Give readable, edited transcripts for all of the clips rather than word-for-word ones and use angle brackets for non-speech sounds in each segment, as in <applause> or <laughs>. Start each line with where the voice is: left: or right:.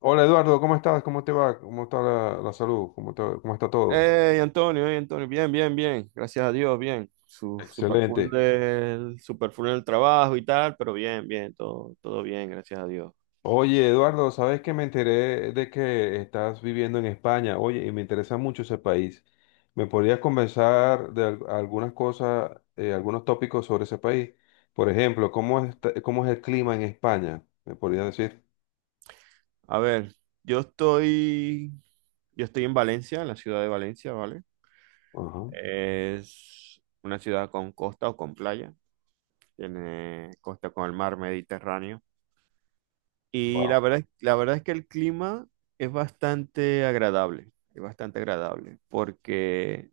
left: Hola Eduardo, ¿cómo estás? ¿Cómo te va? ¿Cómo está la salud? ¿ Cómo está todo?
right: Hey, Antonio, bien, bien, bien, gracias a Dios, bien. Super full
left: Excelente.
right: super full del trabajo y tal, pero bien, bien, todo, todo bien, gracias a Dios.
left: Oye Eduardo, ¿sabes que me enteré de que estás viviendo en España? Oye, y me interesa mucho ese país. ¿Me podrías conversar de algunas cosas, algunos tópicos sobre ese país? Por ejemplo, ¿ cómo es el clima en España? ¿Me podrías decir?
right: A ver, yo estoy, yo estoy en Valencia, en la ciudad de Valencia, ¿vale?
left: Ajá.
right: Es una ciudad con costa o con playa, tiene costa con el mar Mediterráneo. Y
left: Wow.
right: la verdad, la verdad es que el clima es bastante agradable, porque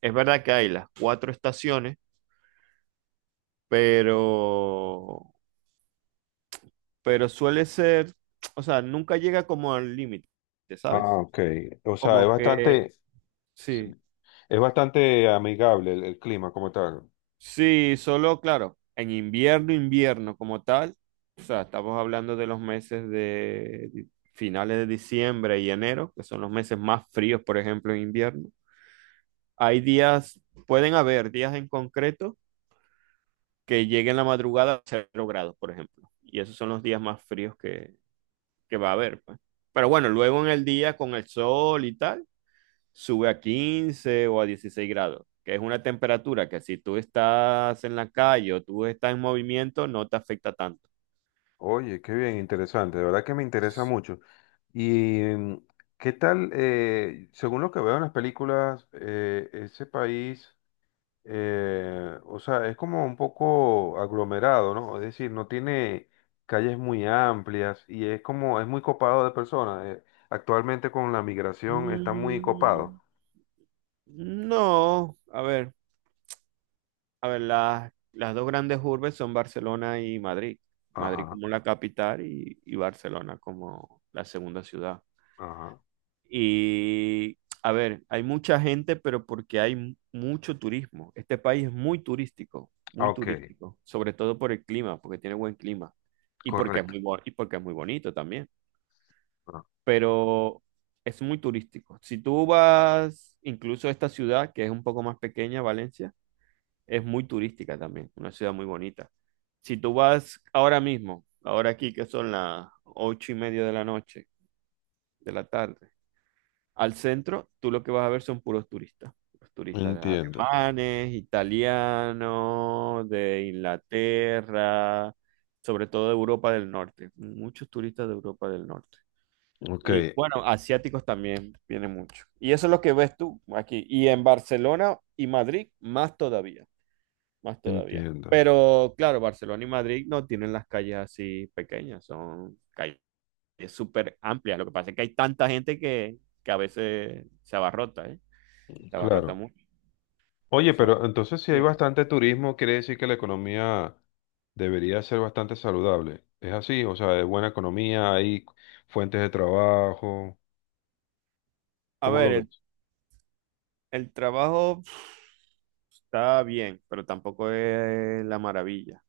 right: es verdad que hay las cuatro estaciones, pero, pero suele ser, o sea, nunca llega como al límite,
left: Ah,
right: ¿sabes?
left: ok. O sea, es
right: Como que,
left: bastante, sí,
right: sí,
left: es bastante amigable el clima como tal.
right: sí, solo, claro, en invierno, invierno como tal, o sea, estamos hablando de los meses de finales de diciembre y enero, que son los meses más fríos, por ejemplo, en invierno. Hay días, pueden haber días en concreto que lleguen la madrugada a 0 grados, por ejemplo, y esos son los días más fríos que va a haber, pues. Pero bueno, luego en el día con el sol y tal, sube a 15 o a 16 grados, que es una temperatura que si tú estás en la calle o tú estás en movimiento, no te afecta tanto.
left: Oye, qué bien, interesante, de verdad que me interesa mucho. ¿Y qué tal, según lo que veo en las películas, ese país, o sea, es como un poco aglomerado, ¿no? Es decir, no tiene calles muy amplias y es como, es muy copado de personas. Actualmente con la migración está muy copado.
right: Mm, no, a ver, las dos grandes urbes son Barcelona y Madrid. Madrid
left: Ajá,
right: como la capital y Barcelona como la segunda ciudad.
left: ajá.
right: Y a ver, hay mucha gente, pero porque hay mucho turismo. Este país es
left: Ah,
right: muy
left: ok,
right: turístico, sobre todo por el clima, porque tiene buen clima y porque es
left: correcto.
right: y porque es muy bonito también,
left: Ah,
right: pero es muy turístico. Si tú vas incluso a esta ciudad, que es un poco más pequeña, Valencia, es muy turística también, una ciudad muy bonita. Si tú vas ahora mismo, ahora aquí que son las 8:30 de la noche, de la tarde, al centro, tú lo que vas a ver son puros turistas. Puros turistas
left: entiendo,
right: alemanes, italianos, de Inglaterra, sobre todo de Europa del Norte. Muchos turistas de Europa del Norte.
left: ok,
right: Y bueno, asiáticos también viene mucho. Y eso es lo que ves tú aquí. Y en Barcelona y Madrid, más todavía, más todavía.
left: entiendo.
right: Pero claro, Barcelona y Madrid no tienen las calles así pequeñas, son calles, es súper amplia. Lo que pasa es que hay tanta gente que a veces se abarrota, ¿eh? Se abarrota
left: Claro.
right: mucho.
left: Oye,
right: So-
left: pero entonces si hay
right: Sí.
left: bastante turismo, quiere decir que la economía debería ser bastante saludable. ¿Es así? O sea, es buena economía, hay fuentes de trabajo.
right: A
left: ¿Cómo lo
right: ver,
left: ves?
right: el trabajo, pf, está bien, pero tampoco es la maravilla.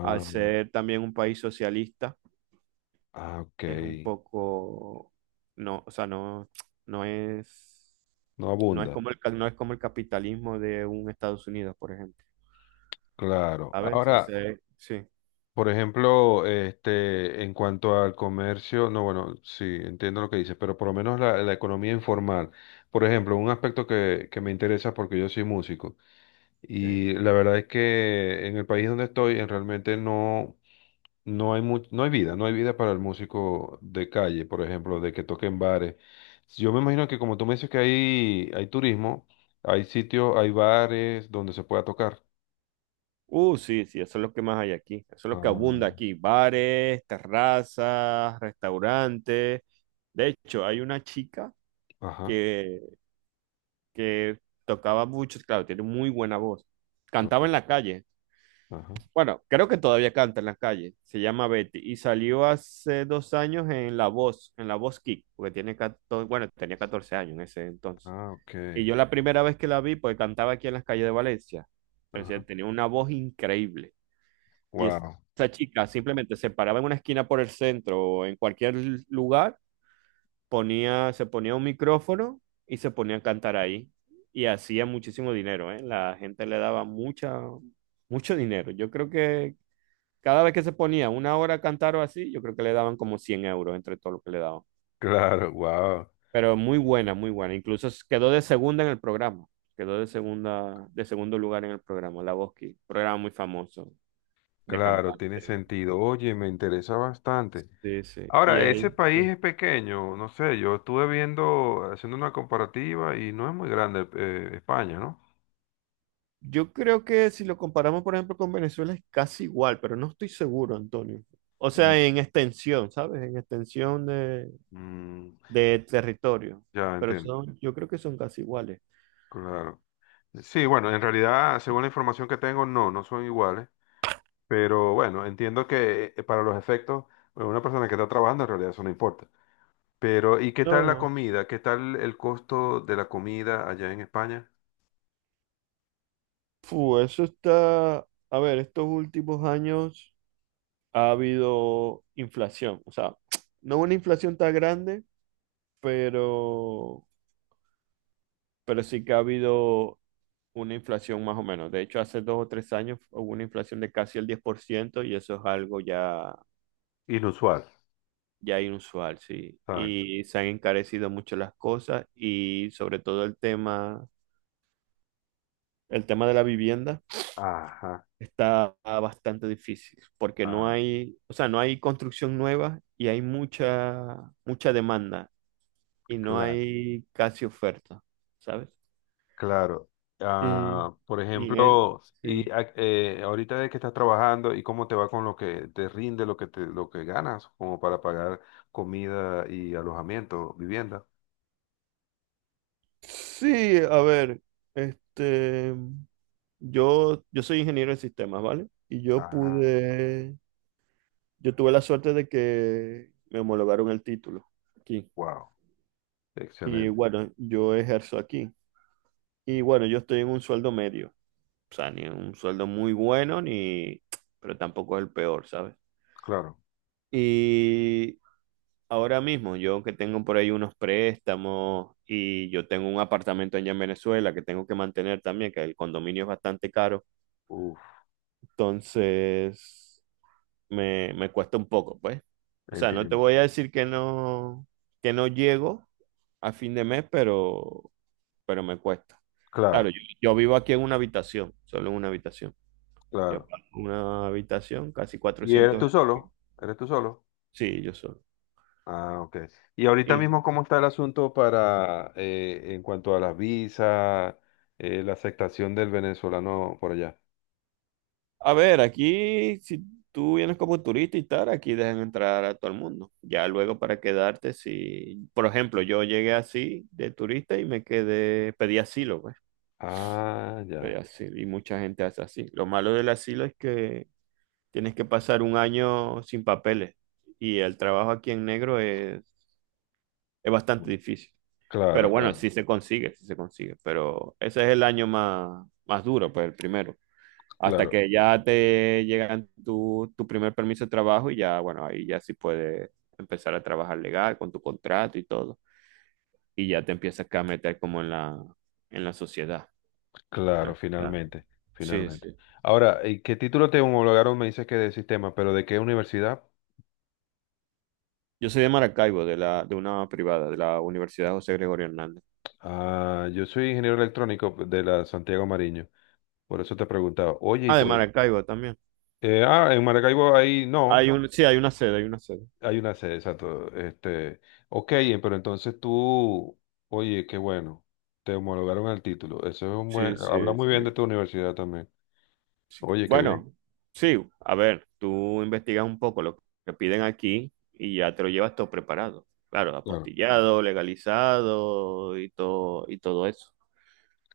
right: Al ser también un país socialista,
left: ah, ok.
right: es un poco, no, o sea, no, no es,
left: No
right: no es
left: abunda.
right: como el, no es como el capitalismo de un Estados Unidos, por ejemplo.
left: Claro.
right: ¿Sabes?
left: Ahora,
right: Ese, sí.
left: por ejemplo, este, en cuanto al comercio, no, bueno, sí, entiendo lo que dices, pero por lo menos la economía informal. Por ejemplo, un aspecto que me interesa porque yo soy músico.
right: Ok.
left: Y la verdad es que en el país donde estoy, en realmente no, no hay vida, no hay vida para el músico de calle, por ejemplo, de que toque en bares. Yo me imagino que como tú me dices que hay turismo, hay sitios, hay bares donde se pueda tocar.
right: Sí, sí, eso es lo que más hay aquí. Eso es lo que abunda
left: Ah,
right: aquí. Bares, terrazas, restaurantes. De hecho, hay una chica
left: ajá,
right: que, que tocaba mucho, claro, tiene muy buena voz. Cantaba en
left: correcto.
right: la calle.
left: Ajá.
right: Bueno, creo que todavía canta en la calle. Se llama Betty y salió hace 2 años en La Voz Kick, porque tiene 14, bueno, tenía 14 años en ese entonces.
left: Ah, ok.
right: Y yo la primera vez que la vi, pues cantaba aquí en las calles de Valencia. Pero, o sea,
left: Ajá.
right: tenía una voz increíble. Y es-
left: Wow. <laughs>
right: esa chica simplemente se paraba en una esquina por el centro o en cualquier lugar, se ponía un micrófono y se ponía a cantar ahí. Y hacía muchísimo dinero, ¿eh? La gente le daba mucha, mucho dinero. Yo creo que cada vez que se ponía una hora a cantar o así, yo creo que le daban como 100 euros entre todo lo que le daban.
left: Claro, wow.
right: Pero muy buena, muy buena. Incluso quedó de segunda en el programa. Quedó de segunda, de segundo lugar en el programa, La Voz Kids. Programa muy famoso de
left: Claro, tiene
right: cantante.
left: sentido. Oye, me interesa bastante.
right: Sí, sí. Y
left: Ahora, ese
right: ahí,
left: país
right: sí.
left: es pequeño, no sé, yo estuve viendo, haciendo una comparativa y no es muy grande España, ¿no?
right: Yo creo que si lo comparamos, por ejemplo, con Venezuela es casi igual, pero no estoy seguro, Antonio. O sea,
left: Mm,
right: en extensión, ¿sabes? En extensión
left: Mm,
right: de territorio.
left: ya
right: Pero
left: entiendo,
right: son, yo creo que son casi iguales.
left: claro. Sí, bueno, en realidad, según la información que tengo, no, no son iguales, pero bueno, entiendo que para los efectos, bueno, una persona que está trabajando en realidad eso no importa. Pero, ¿y qué tal
right: No,
left: la
right: no.
left: comida? ¿Qué tal el costo de la comida allá en España?
right: Fu, eso está. A ver, estos últimos años ha habido inflación. O sea, no una inflación tan grande, pero, pero sí que ha habido una inflación más o menos. De hecho, hace 2 o 3 años hubo una inflación de casi el 10% y eso es algo ya,
left: Inusual.
right: ya inusual, sí.
left: Exacto.
right: Y se han encarecido mucho las cosas y sobre todo el tema de la vivienda
left: Ajá,
right: está bastante difícil porque no
left: ah,
right: hay, o sea, no hay construcción nueva y hay mucha, mucha demanda y no
left: claro.
right: hay casi oferta, ¿sabes?
left: Claro.
right: Y,
left: Ah, por
right: y
left: ejemplo,
right: sí.
left: ahorita de que estás trabajando y cómo te va con lo que te rinde, lo que te, lo que ganas, como para pagar comida y alojamiento, vivienda.
right: Sí, a ver, este, yo soy ingeniero en sistemas, ¿vale? Y yo
left: Ah,
right: pude, yo tuve la suerte de que me homologaron el título aquí.
left: wow.
right: Y
left: Excelente.
right: bueno, yo ejerzo aquí. Y bueno, yo estoy en un sueldo medio, o sea, ni un sueldo muy bueno, ni, pero tampoco es el peor, ¿sabes?
left: Claro.
right: Y ahora mismo, yo que tengo por ahí unos préstamos y yo tengo un apartamento allá en Venezuela que tengo que mantener también, que el condominio es bastante caro.
left: Uf,
right: Entonces, me cuesta un poco, pues. O sea, no te
left: entiendo.
right: voy a decir que no llego a fin de mes, pero me cuesta. Claro,
left: Claro,
right: yo vivo aquí en una habitación, solo en una habitación. Yo
left: claro.
right: pago una habitación, casi
left: ¿Y eres
right: cuatrocientos
left: tú
right: euros.
left: solo? ¿Eres tú solo?
right: Sí, yo solo.
left: Ah, ok. ¿Y ahorita
right: Y,
left: mismo cómo está el asunto para en cuanto a las visas, la aceptación del venezolano por allá?
right: a ver, aquí, si tú vienes como turista y tal, aquí dejan entrar a todo el mundo. Ya luego para quedarte, si, por ejemplo, yo llegué así de turista y me quedé, pedí asilo, pues.
left: Ah,
right: Pero
left: ya.
right: así, y mucha gente hace así. Lo malo del asilo es que tienes que pasar un año sin papeles y el trabajo aquí en negro es bastante difícil. Pero
left: Claro,
right: bueno,
left: claro,
right: sí se consigue, sí se consigue. Pero ese es el año más, más duro, pues el primero. Hasta
left: claro,
right: que ya te llegan tu, primer permiso de trabajo y ya, bueno, ahí ya sí puedes empezar a trabajar legal con tu contrato y todo. Y ya te empiezas acá a meter como en la sociedad. En
left: claro,
right: la sociedad.
left: finalmente,
right: Sí,
left: finalmente.
right: sí.
left: Ahora, ¿y qué título te homologaron? Me dices que de sistema, pero ¿de qué universidad?
right: Yo soy de Maracaibo, de la, de una privada, de la Universidad José Gregorio Hernández.
left: Ah, yo soy ingeniero electrónico de la Santiago Mariño, por eso te preguntaba. Oye, y
right: Ah, de
left: te...
right: Maracaibo también.
left: en Maracaibo ahí no,
right: Hay, ah, un, sí, hay una sede, hay una sede.
left: hay una sede, exacto. Este, ok, pero entonces tú, oye, qué bueno, te homologaron el título. Eso es un buen,
right: Sí, sí,
left: habla muy bien de
right: sí.
left: tu universidad también. Oye, qué bien,
right: Bueno, sí, a ver, tú investigas un poco lo que piden aquí y ya te lo llevas todo preparado. Claro,
left: claro,
right: apostillado, legalizado y todo eso.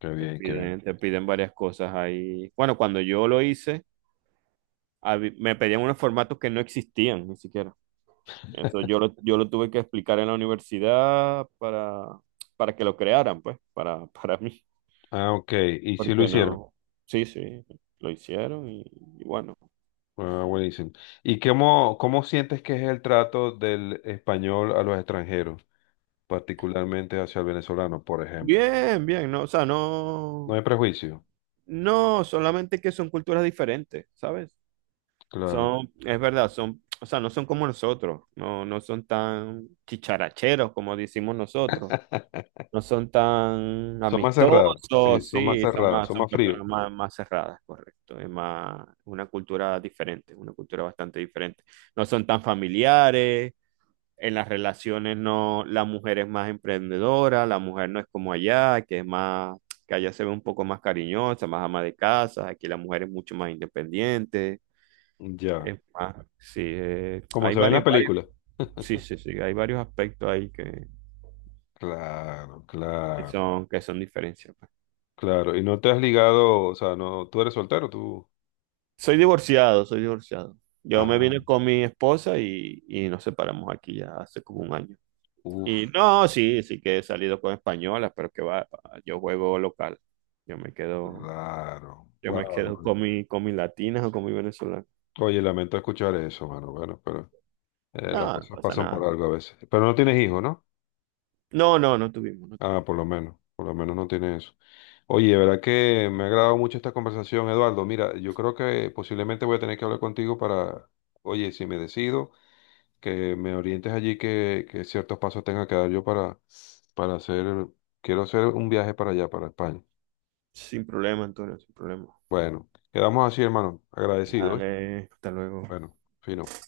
left: qué bien, qué bien.
right: Te piden varias cosas ahí. Bueno, cuando yo lo hice, me pedían unos formatos que no existían ni siquiera. Eso yo lo tuve que explicar en la universidad para que lo crearan, pues, para, <laughs> para mí.
left: Ah, ok, ¿y si lo
right: Porque
left: hicieron?
right: no. Sí, sí, lo hicieron y bueno.
left: Ah, buenísimo. ¿Y cómo, cómo sientes que es el trato del español a los extranjeros, particularmente hacia el venezolano, por ejemplo?
right: Bien, bien, no, o sea,
left: No
right: no.
left: hay prejuicio,
right: No, solamente que son culturas diferentes, ¿sabes?
left: claro.
right: Son, es verdad, son, o sea, no son como nosotros, no, no son tan chicharacheros como decimos nosotros.
left: <laughs>
right: No son tan
left: Son más cerrados, sí,
right: amistosos,
left: son más
right: sí, son
left: cerrados,
right: más,
left: son
right: son
left: más fríos.
right: personas más, más cerradas, correcto. Es más una cultura diferente, una cultura bastante diferente. No son tan familiares, en las relaciones no, la mujer es más emprendedora, la mujer no es como allá, que es más, que allá se ve un poco más cariñosa, más ama de casa, aquí la mujer es mucho más independiente,
left: Ya,
right: es más, sí,
left: como
right: hay
left: se ve en las
right: varios, varios,
left: películas.
right: sí,
left: <laughs>
right: sí, sí, hay varios aspectos ahí
left: Claro, claro,
right: que son diferencias.
left: claro. ¿Y no te has ligado, o sea, no, tú eres soltero, tú?
right: Soy divorciado, soy divorciado. Yo me
left: Ah,
right: vine con mi esposa y nos separamos aquí ya hace como un año.
left: uff,
right: Y no, sí, sí que he salido con españolas, pero que va, yo juego local. Yo me quedo,
left: claro.
right: yo me quedo
left: Wow,
right: con mi, con mis latinas o con mi venezolana.
left: oye, lamento escuchar eso, mano. Bueno, pero las
right: No, no
left: cosas
right: pasa
left: pasan por
right: nada.
left: algo a veces. Pero no tienes hijos, ¿no?
right: No, no, no tuvimos, no tuvimos.
left: Ah, por lo menos no tienes eso. Oye, de verdad que me ha agradado mucho esta conversación, Eduardo. Mira, yo creo que posiblemente voy a tener que hablar contigo para, oye, si me decido, que me orientes allí, que ciertos pasos tenga que dar yo para hacer, quiero hacer un viaje para allá, para España.
right: Sin problema, Antonio, sin problema.
left: Bueno, quedamos así, hermano. Agradecido, ¿oíste?
right: Dale, hasta luego.
left: Bueno, fino.